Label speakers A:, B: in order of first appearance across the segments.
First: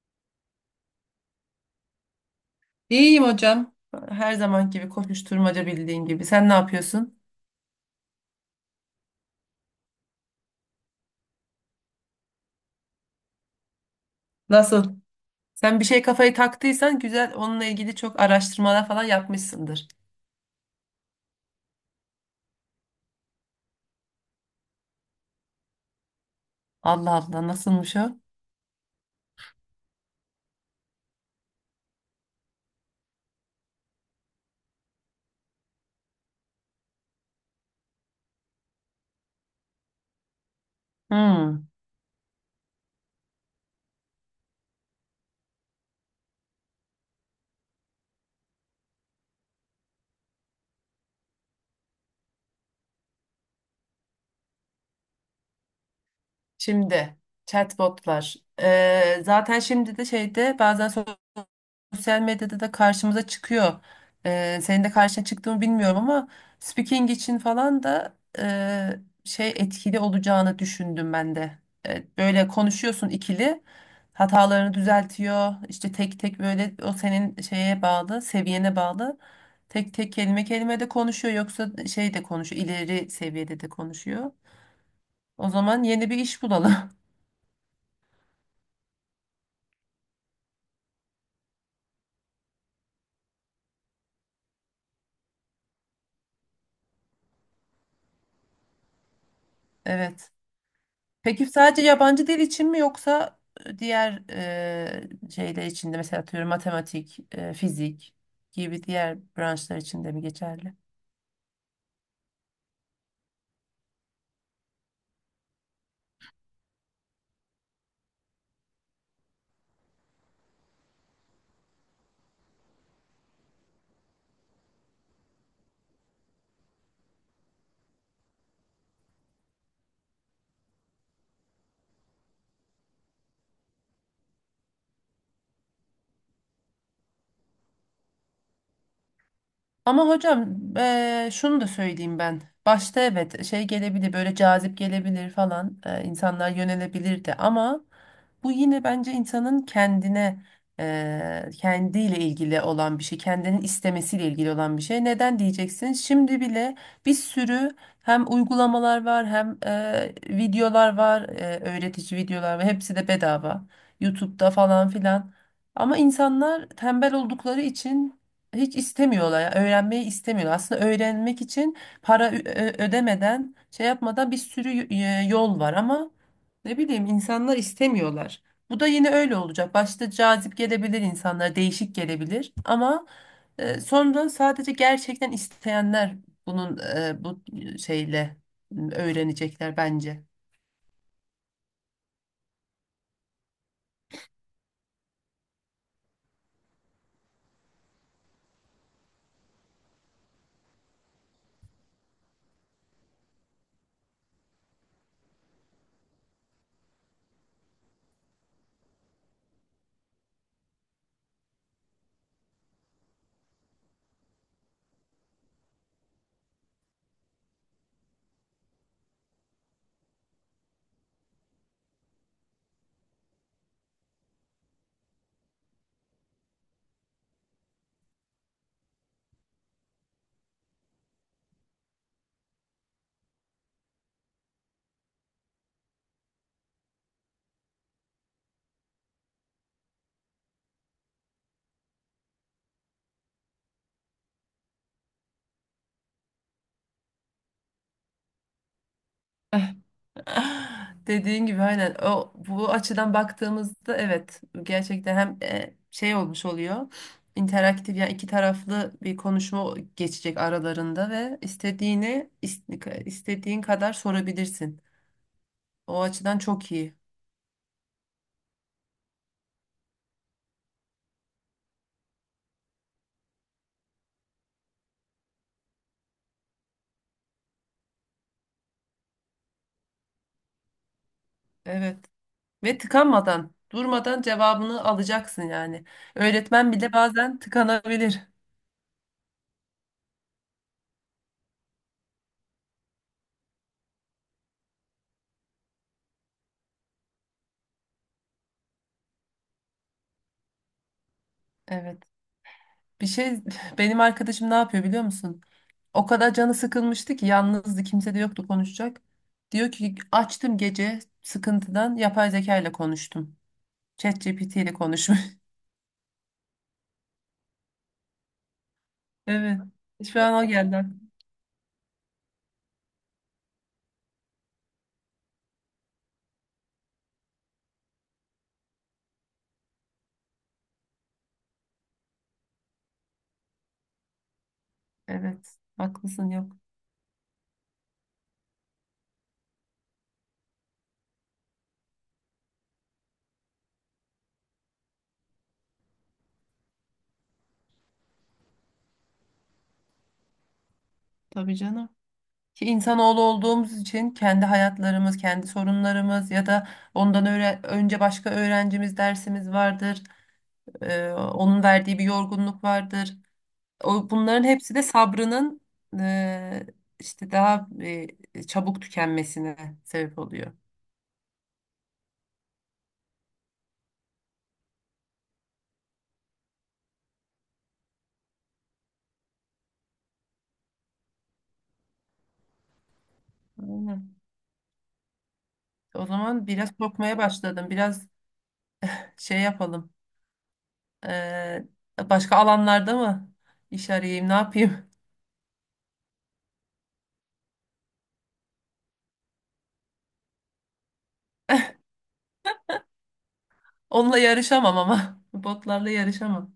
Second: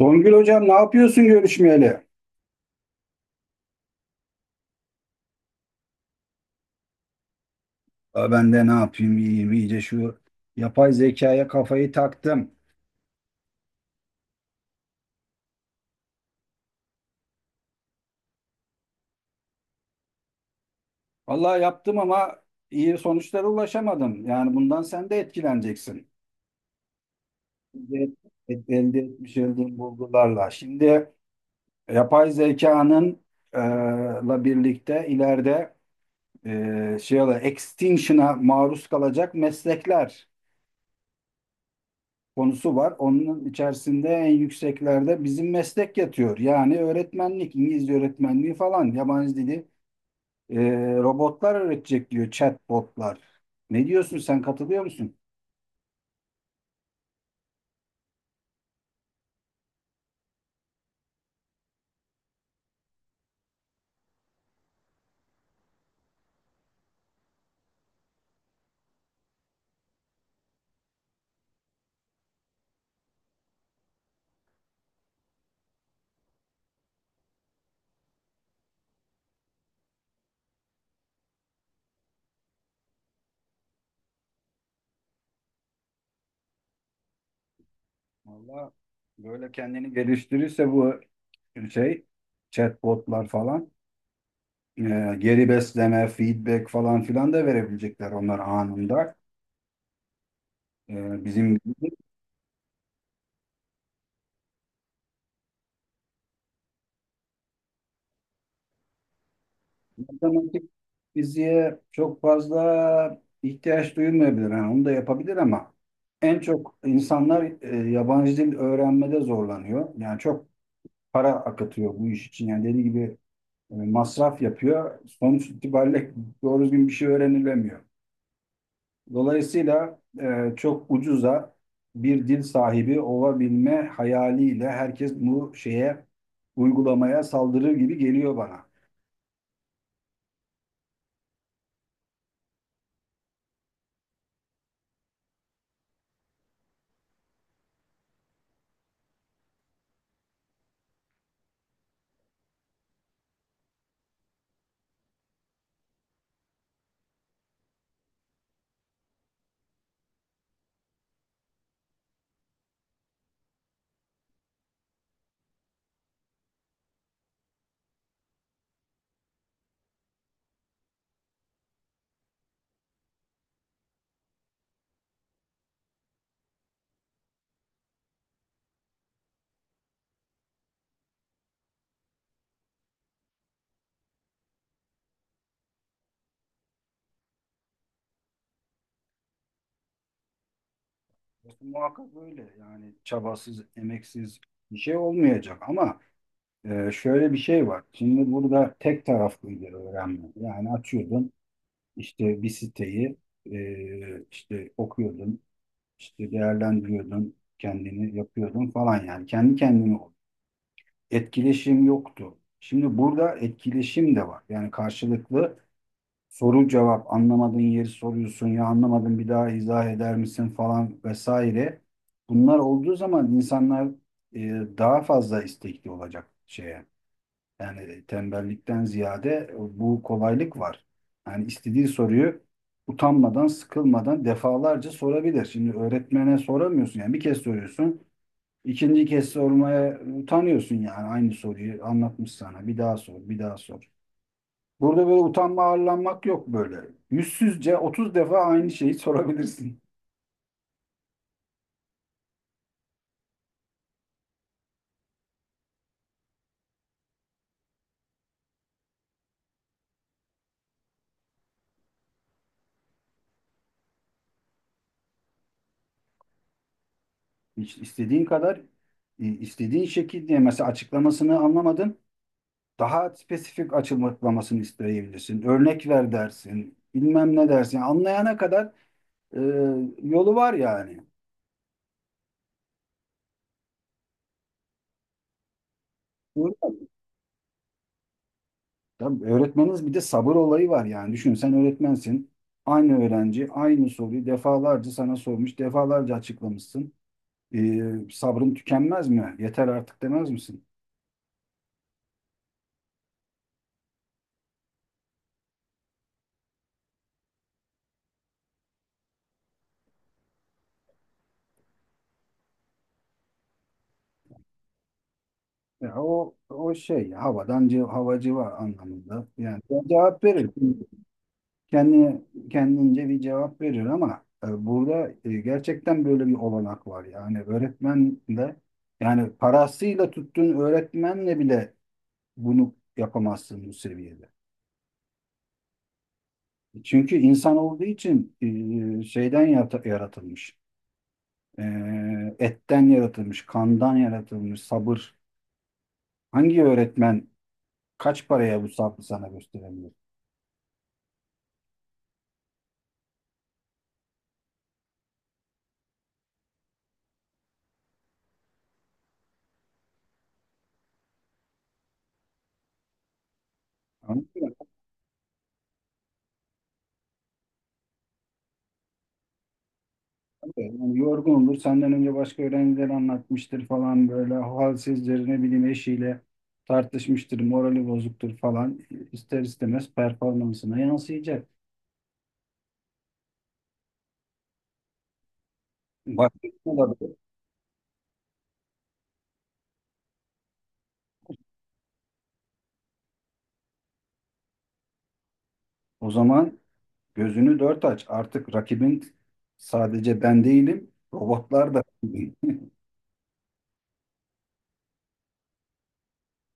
A: Songül hocam ne yapıyorsun görüşmeyeli?
B: İyiyim hocam. Her zaman gibi koşuşturmaca bildiğin gibi. Sen ne yapıyorsun?
A: Ben de ne yapayım iyiyim iyice şu yapay zekaya kafayı taktım.
B: Nasıl? Sen bir şey kafayı taktıysan güzel onunla ilgili çok araştırmalar falan yapmışsındır.
A: Vallahi yaptım ama iyi sonuçlara ulaşamadım. Yani bundan sen de etkileneceksin.
B: Allah Allah nasılmış
A: Elde,
B: o?
A: Elde etmiş olduğum bulgularla. Şimdi yapay zekanın e, la birlikte ileride extinction'a maruz kalacak meslekler
B: Hmm.
A: konusu var. Onun içerisinde en yükseklerde bizim meslek yatıyor. Yani öğretmenlik, İngilizce öğretmenliği falan, yabancı dili e, robotlar öğretecek diyor chatbotlar. Ne diyorsun sen katılıyor musun?
B: Şimdi chatbotlar. Zaten şimdi de şeyde bazen sosyal medyada da karşımıza çıkıyor. Senin de karşına çıktığını bilmiyorum ama speaking için falan da şey etkili olacağını düşündüm ben de. Böyle konuşuyorsun ikili, hatalarını düzeltiyor. İşte tek tek böyle o senin şeye bağlı, seviyene bağlı. Tek tek kelime kelime de konuşuyor yoksa şey de konuşuyor, ileri seviyede de konuşuyor. O zaman yeni bir iş bulalım.
A: Valla böyle kendini geliştirirse bu şey chatbotlar falan e, geri besleme, feedback falan filan da verebilecekler onlar anında.
B: Evet.
A: E,
B: Peki
A: bizim
B: sadece
A: gibi.
B: yabancı dil için mi yoksa diğer şeyler için de mesela atıyorum matematik, fizik gibi diğer branşlar için de mi
A: Matematik
B: geçerli?
A: fiziğe çok fazla ihtiyaç duyulmayabilir. Yani onu da yapabilir ama en çok insanlar yabancı dil öğrenmede zorlanıyor. Yani çok para akıtıyor bu iş için. Yani dediği gibi masraf yapıyor. Sonuç itibariyle doğru düzgün bir şey öğrenilemiyor. Dolayısıyla çok ucuza bir dil sahibi olabilme hayaliyle herkes bu şeye uygulamaya saldırır gibi geliyor bana.
B: Ama hocam şunu da söyleyeyim ben. Başta evet şey gelebilir böyle cazip gelebilir falan insanlar yönelebilirdi ama bu yine bence insanın kendine kendiyle ilgili olan bir şey, kendinin istemesiyle ilgili olan bir şey. Neden diyeceksin? Şimdi bile bir sürü hem uygulamalar var hem videolar var, öğretici videolar var. Hepsi de bedava. YouTube'da falan filan. Ama insanlar tembel oldukları için hiç istemiyorlar. Ya, öğrenmeyi istemiyorlar. Aslında öğrenmek için para ödemeden, şey yapmadan bir sürü yol var ama ne bileyim insanlar istemiyorlar. Bu da yine öyle olacak. Başta cazip gelebilir insanlar, değişik gelebilir ama sonra sadece gerçekten isteyenler bunun bu şeyle öğrenecekler bence.
A: Muhakkak öyle. Yani çabasız, emeksiz bir şey olmayacak ama şöyle bir şey var. Şimdi burada tek taraflıydı öğrenme. Yani açıyordun işte bir siteyi, işte okuyordun, işte değerlendiriyordun, kendini yapıyordun falan yani. Kendi kendine ol. Etkileşim yoktu. Şimdi burada etkileşim de var. Yani karşılıklı soru cevap, anlamadığın yeri soruyorsun, ya anlamadın bir daha izah eder misin falan vesaire. Bunlar olduğu zaman insanlar e, daha fazla istekli olacak şeye. Yani tembellikten ziyade bu kolaylık var. Yani istediği soruyu utanmadan, sıkılmadan defalarca sorabilir. Şimdi öğretmene soramıyorsun, yani bir kez soruyorsun. İkinci kez sormaya utanıyorsun, yani aynı soruyu anlatmış sana. Bir daha sor, bir daha sor. Burada böyle utanma arlanmak yok böyle. Yüzsüzce 30 defa aynı şeyi sorabilirsin.
B: Dediğin gibi aynen o bu açıdan baktığımızda evet gerçekten hem şey olmuş oluyor interaktif yani iki taraflı bir konuşma geçecek aralarında ve istediğini istediğin kadar sorabilirsin. O açıdan çok iyi.
A: Hiç istediğin kadar, istediğin şekilde mesela açıklamasını anlamadın. Daha spesifik açıklamasını isteyebilirsin. Örnek ver dersin. Bilmem ne dersin. Yani anlayana kadar e, yolu var yani.
B: Evet. Ve tıkanmadan, durmadan cevabını alacaksın yani.
A: Doğru
B: Öğretmen
A: mu?
B: bile bazen tıkanabilir.
A: Tabii öğretmeniniz, bir de sabır olayı var yani. Düşün sen öğretmensin. Aynı öğrenci aynı soruyu defalarca sana sormuş, defalarca açıklamışsın. Sabrım tükenmez mi? Yeter artık demez misin?
B: Evet. Bir şey benim arkadaşım ne yapıyor biliyor musun? O kadar canı sıkılmıştı ki yalnızdı kimse de yoktu konuşacak. Diyor ki açtım gece sıkıntıdan yapay zeka ile konuştum. ChatGPT ile konuşmuş.
A: Ya o şey havadan havacı var anlamında.
B: Evet.
A: Yani ben
B: Şu
A: cevap
B: an o
A: verir.
B: geldi aklıma.
A: Kendi kendince bir cevap verir ama burada gerçekten böyle bir olanak var. Yani öğretmenle, yani parasıyla tuttuğun öğretmenle bile bunu yapamazsın bu seviyede.
B: Evet. Haklısın yok.
A: Çünkü insan olduğu için yaratılmış. E, Etten yaratılmış, kandan yaratılmış, sabır. Hangi öğretmen kaç paraya bu sabrı sana gösterebilir?
B: Tabii canım. Ki insanoğlu olduğumuz için kendi hayatlarımız, kendi sorunlarımız ya da ondan önce başka öğrencimiz dersimiz vardır. Onun verdiği bir yorgunluk vardır. O,
A: Anladın
B: bunların
A: mı?
B: hepsi de sabrının e, işte daha çabuk tükenmesine sebep oluyor.
A: Yani yorgun olur, senden önce başka öğrenciler anlatmıştır falan, böyle halsizdir, ne bileyim eşiyle tartışmıştır, morali bozuktur falan. İster istemez performansına yansıyacak.
B: Aynen. O
A: Bak,
B: zaman biraz
A: olabilir.
B: korkmaya başladım. Biraz şey yapalım. E, Başka alanlarda mı iş arayayım, ne yapayım?
A: O zaman gözünü dört aç. Artık rakibin sadece ben değilim, robotlar da.
B: Onunla yarışamam ama. Botlarla yarışamam.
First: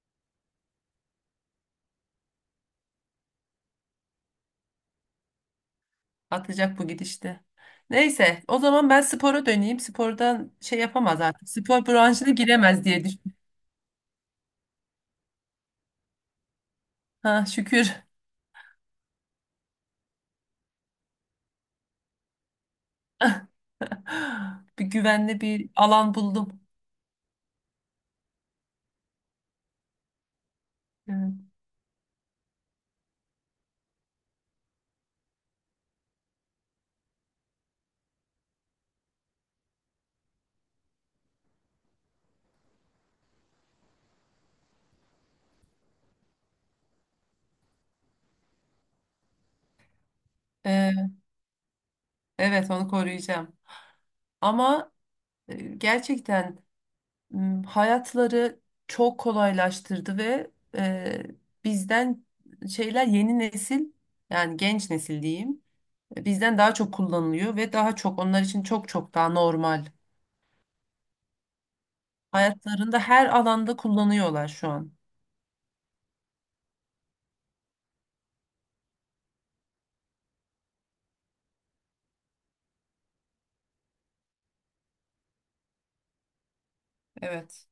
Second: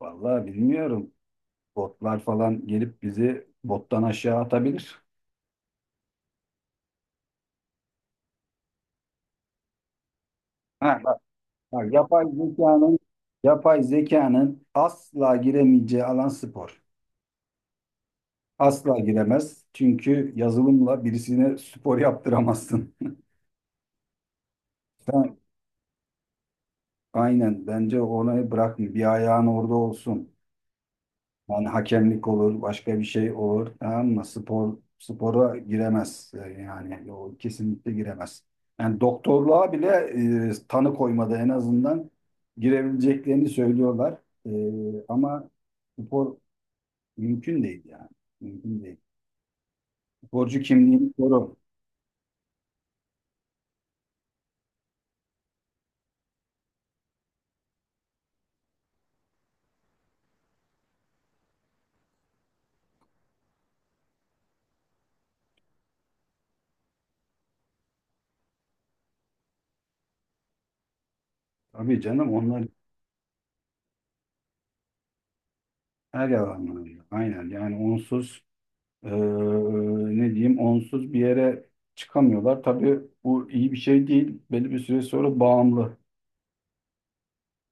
A: Vallahi bilmiyorum. Botlar falan gelip bizi bottan aşağı atabilir.
B: Atacak bu gidişte. Neyse, o zaman ben spora döneyim. Spordan şey
A: Ha, Bak,
B: yapamaz artık. Spor
A: yapay
B: branşına giremez
A: zekanın
B: diye düşünüyorum.
A: yapay zekanın asla giremeyeceği alan spor.
B: Ha, şükür.
A: Asla giremez. Çünkü yazılımla birisine spor yaptıramazsın.
B: Bir
A: Sen,
B: güvenli bir alan buldum.
A: aynen bence onu bırakın. Bir ayağın orada olsun.
B: Evet.
A: Yani hakemlik olur, başka bir şey olur. Tamam mı? Spor spora giremez. Yani o kesinlikle giremez. Yani doktorluğa bile tanı koymada en azından girebileceklerini söylüyorlar. Ama spor mümkün değil yani. Mümkün değil. Sporcu
B: Ee,
A: kimliğini koru.
B: evet onu koruyacağım. Ama gerçekten hayatları çok kolaylaştırdı ve e, bizden şeyler yeni nesil yani genç nesil diyeyim, bizden daha çok kullanılıyor ve daha çok onlar için çok çok daha normal.
A: Tabii canım onlar
B: Hayatlarında her alanda kullanıyorlar şu an.
A: her yalanlarında. Aynen yani onsuz eee, ne diyeyim onsuz bir yere çıkamıyorlar. Tabii bu iyi bir şey değil. Belli bir süre sonra bağımlı.
B: Evet.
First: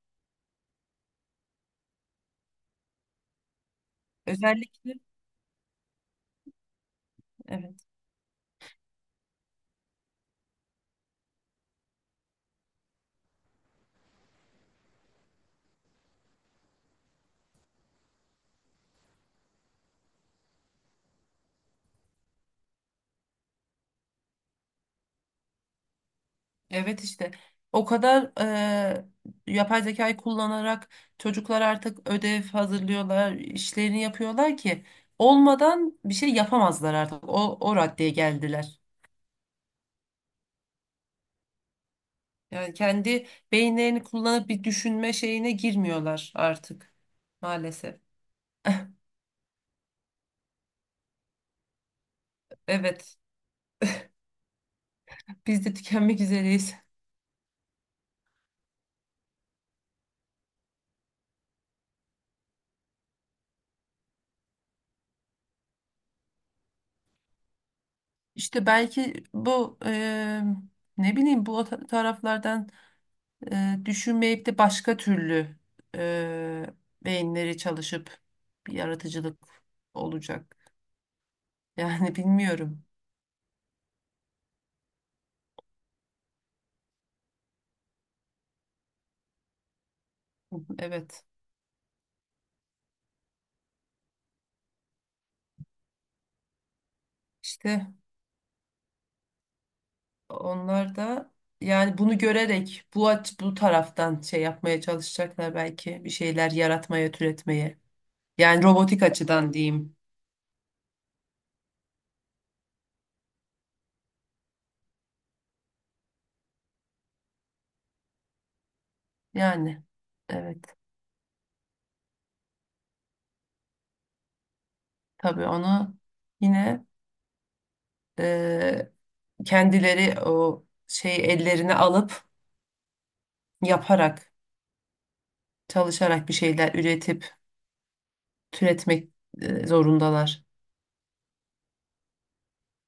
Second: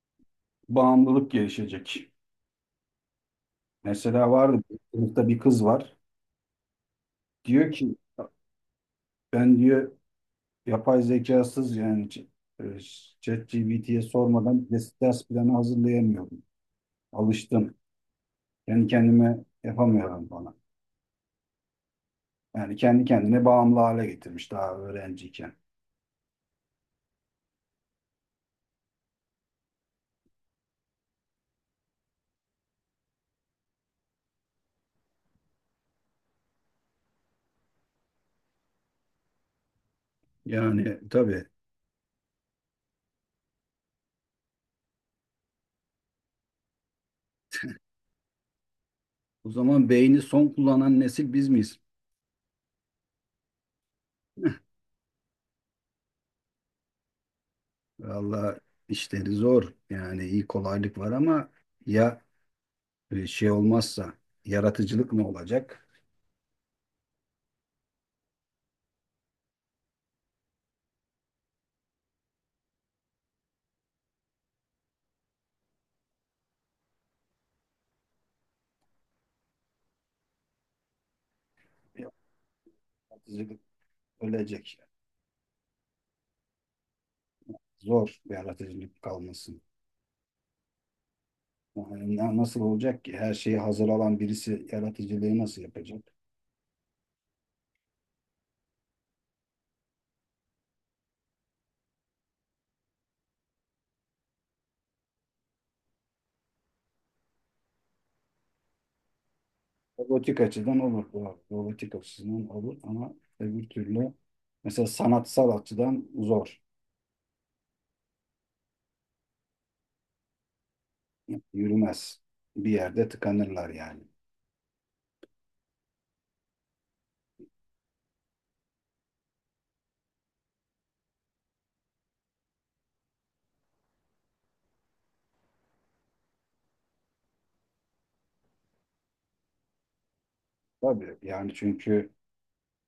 A: Bağımlılık gelişecek. Mesela vardı bir
B: Özellikle
A: sınıfta bir kız var. Diyor
B: evet.
A: ki ben diyor yapay zekasız yani e, ChatGPT'ye sormadan ders planı hazırlayamıyorum. Alıştım. Kendi kendime yapamıyorum bana. Yani kendi kendine bağımlı hale getirmiş daha öğrenciyken.
B: Evet işte o kadar yapay zekayı kullanarak çocuklar artık ödev hazırlıyorlar, işlerini yapıyorlar ki olmadan bir şey yapamazlar artık. O, o raddeye geldiler.
A: Yani tabii,
B: Yani kendi beyinlerini kullanıp bir düşünme şeyine girmiyorlar artık maalesef.
A: o zaman beyni son kullanan nesil biz miyiz?
B: Evet, biz de tükenmek üzereyiz.
A: Valla işleri zor. Yani iyi, kolaylık var ama ya e, şey olmazsa yaratıcılık ne olacak?
B: İşte belki bu ne bileyim bu taraflardan düşünmeyip de başka türlü e, beyinleri çalışıp bir yaratıcılık olacak. Yani bilmiyorum.
A: Yaratıcılık ölecek. Zor, yaratıcılık kalmasın.
B: Evet.
A: Yani nasıl olacak ki? Her şeyi hazır alan birisi yaratıcılığı nasıl yapacak?
B: İşte onlar da yani bunu görerek bu aç bu taraftan şey yapmaya çalışacaklar belki bir şeyler yaratmaya, türetmeye. Yani robotik açıdan diyeyim.
A: Robotik açıdan olur. Doğru. Robotik açısından olur ama öbür türlü mesela sanatsal açıdan zor.
B: Yani evet.
A: Yürümez. Bir yerde tıkanırlar yani.
B: Tabii onu yine e, kendileri o şey ellerine alıp yaparak çalışarak bir şeyler üretip türetmek zorundalar.
A: Tabii yani çünkü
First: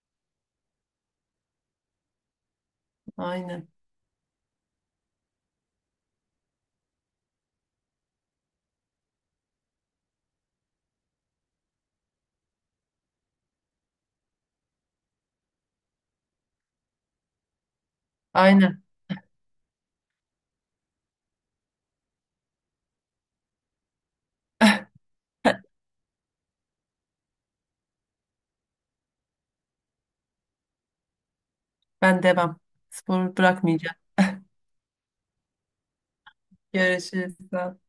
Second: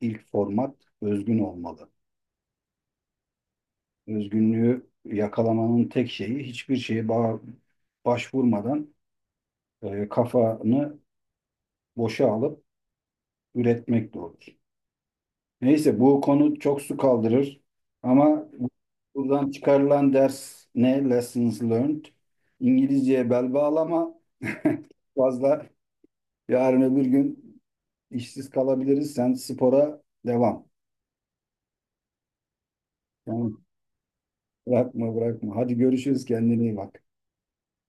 A: ilk format özgün olmalı.
B: Aynen.
A: Özgünlüğü yakalamanın tek şeyi hiçbir şeye başvurmadan kafanı boşa alıp üretmek olur. Neyse bu konu çok su kaldırır ama
B: Aynen.
A: buradan çıkarılan ders ne? Lessons learned. İngilizceye bel bağlama. Fazla, yarın öbür gün işsiz kalabiliriz. Sen spora devam.
B: Ben devam. Sporu
A: Yani
B: bırakmayacağım.
A: bırakma. Hadi görüşürüz, kendine iyi bak.
B: Görüşürüz. Sağ ol.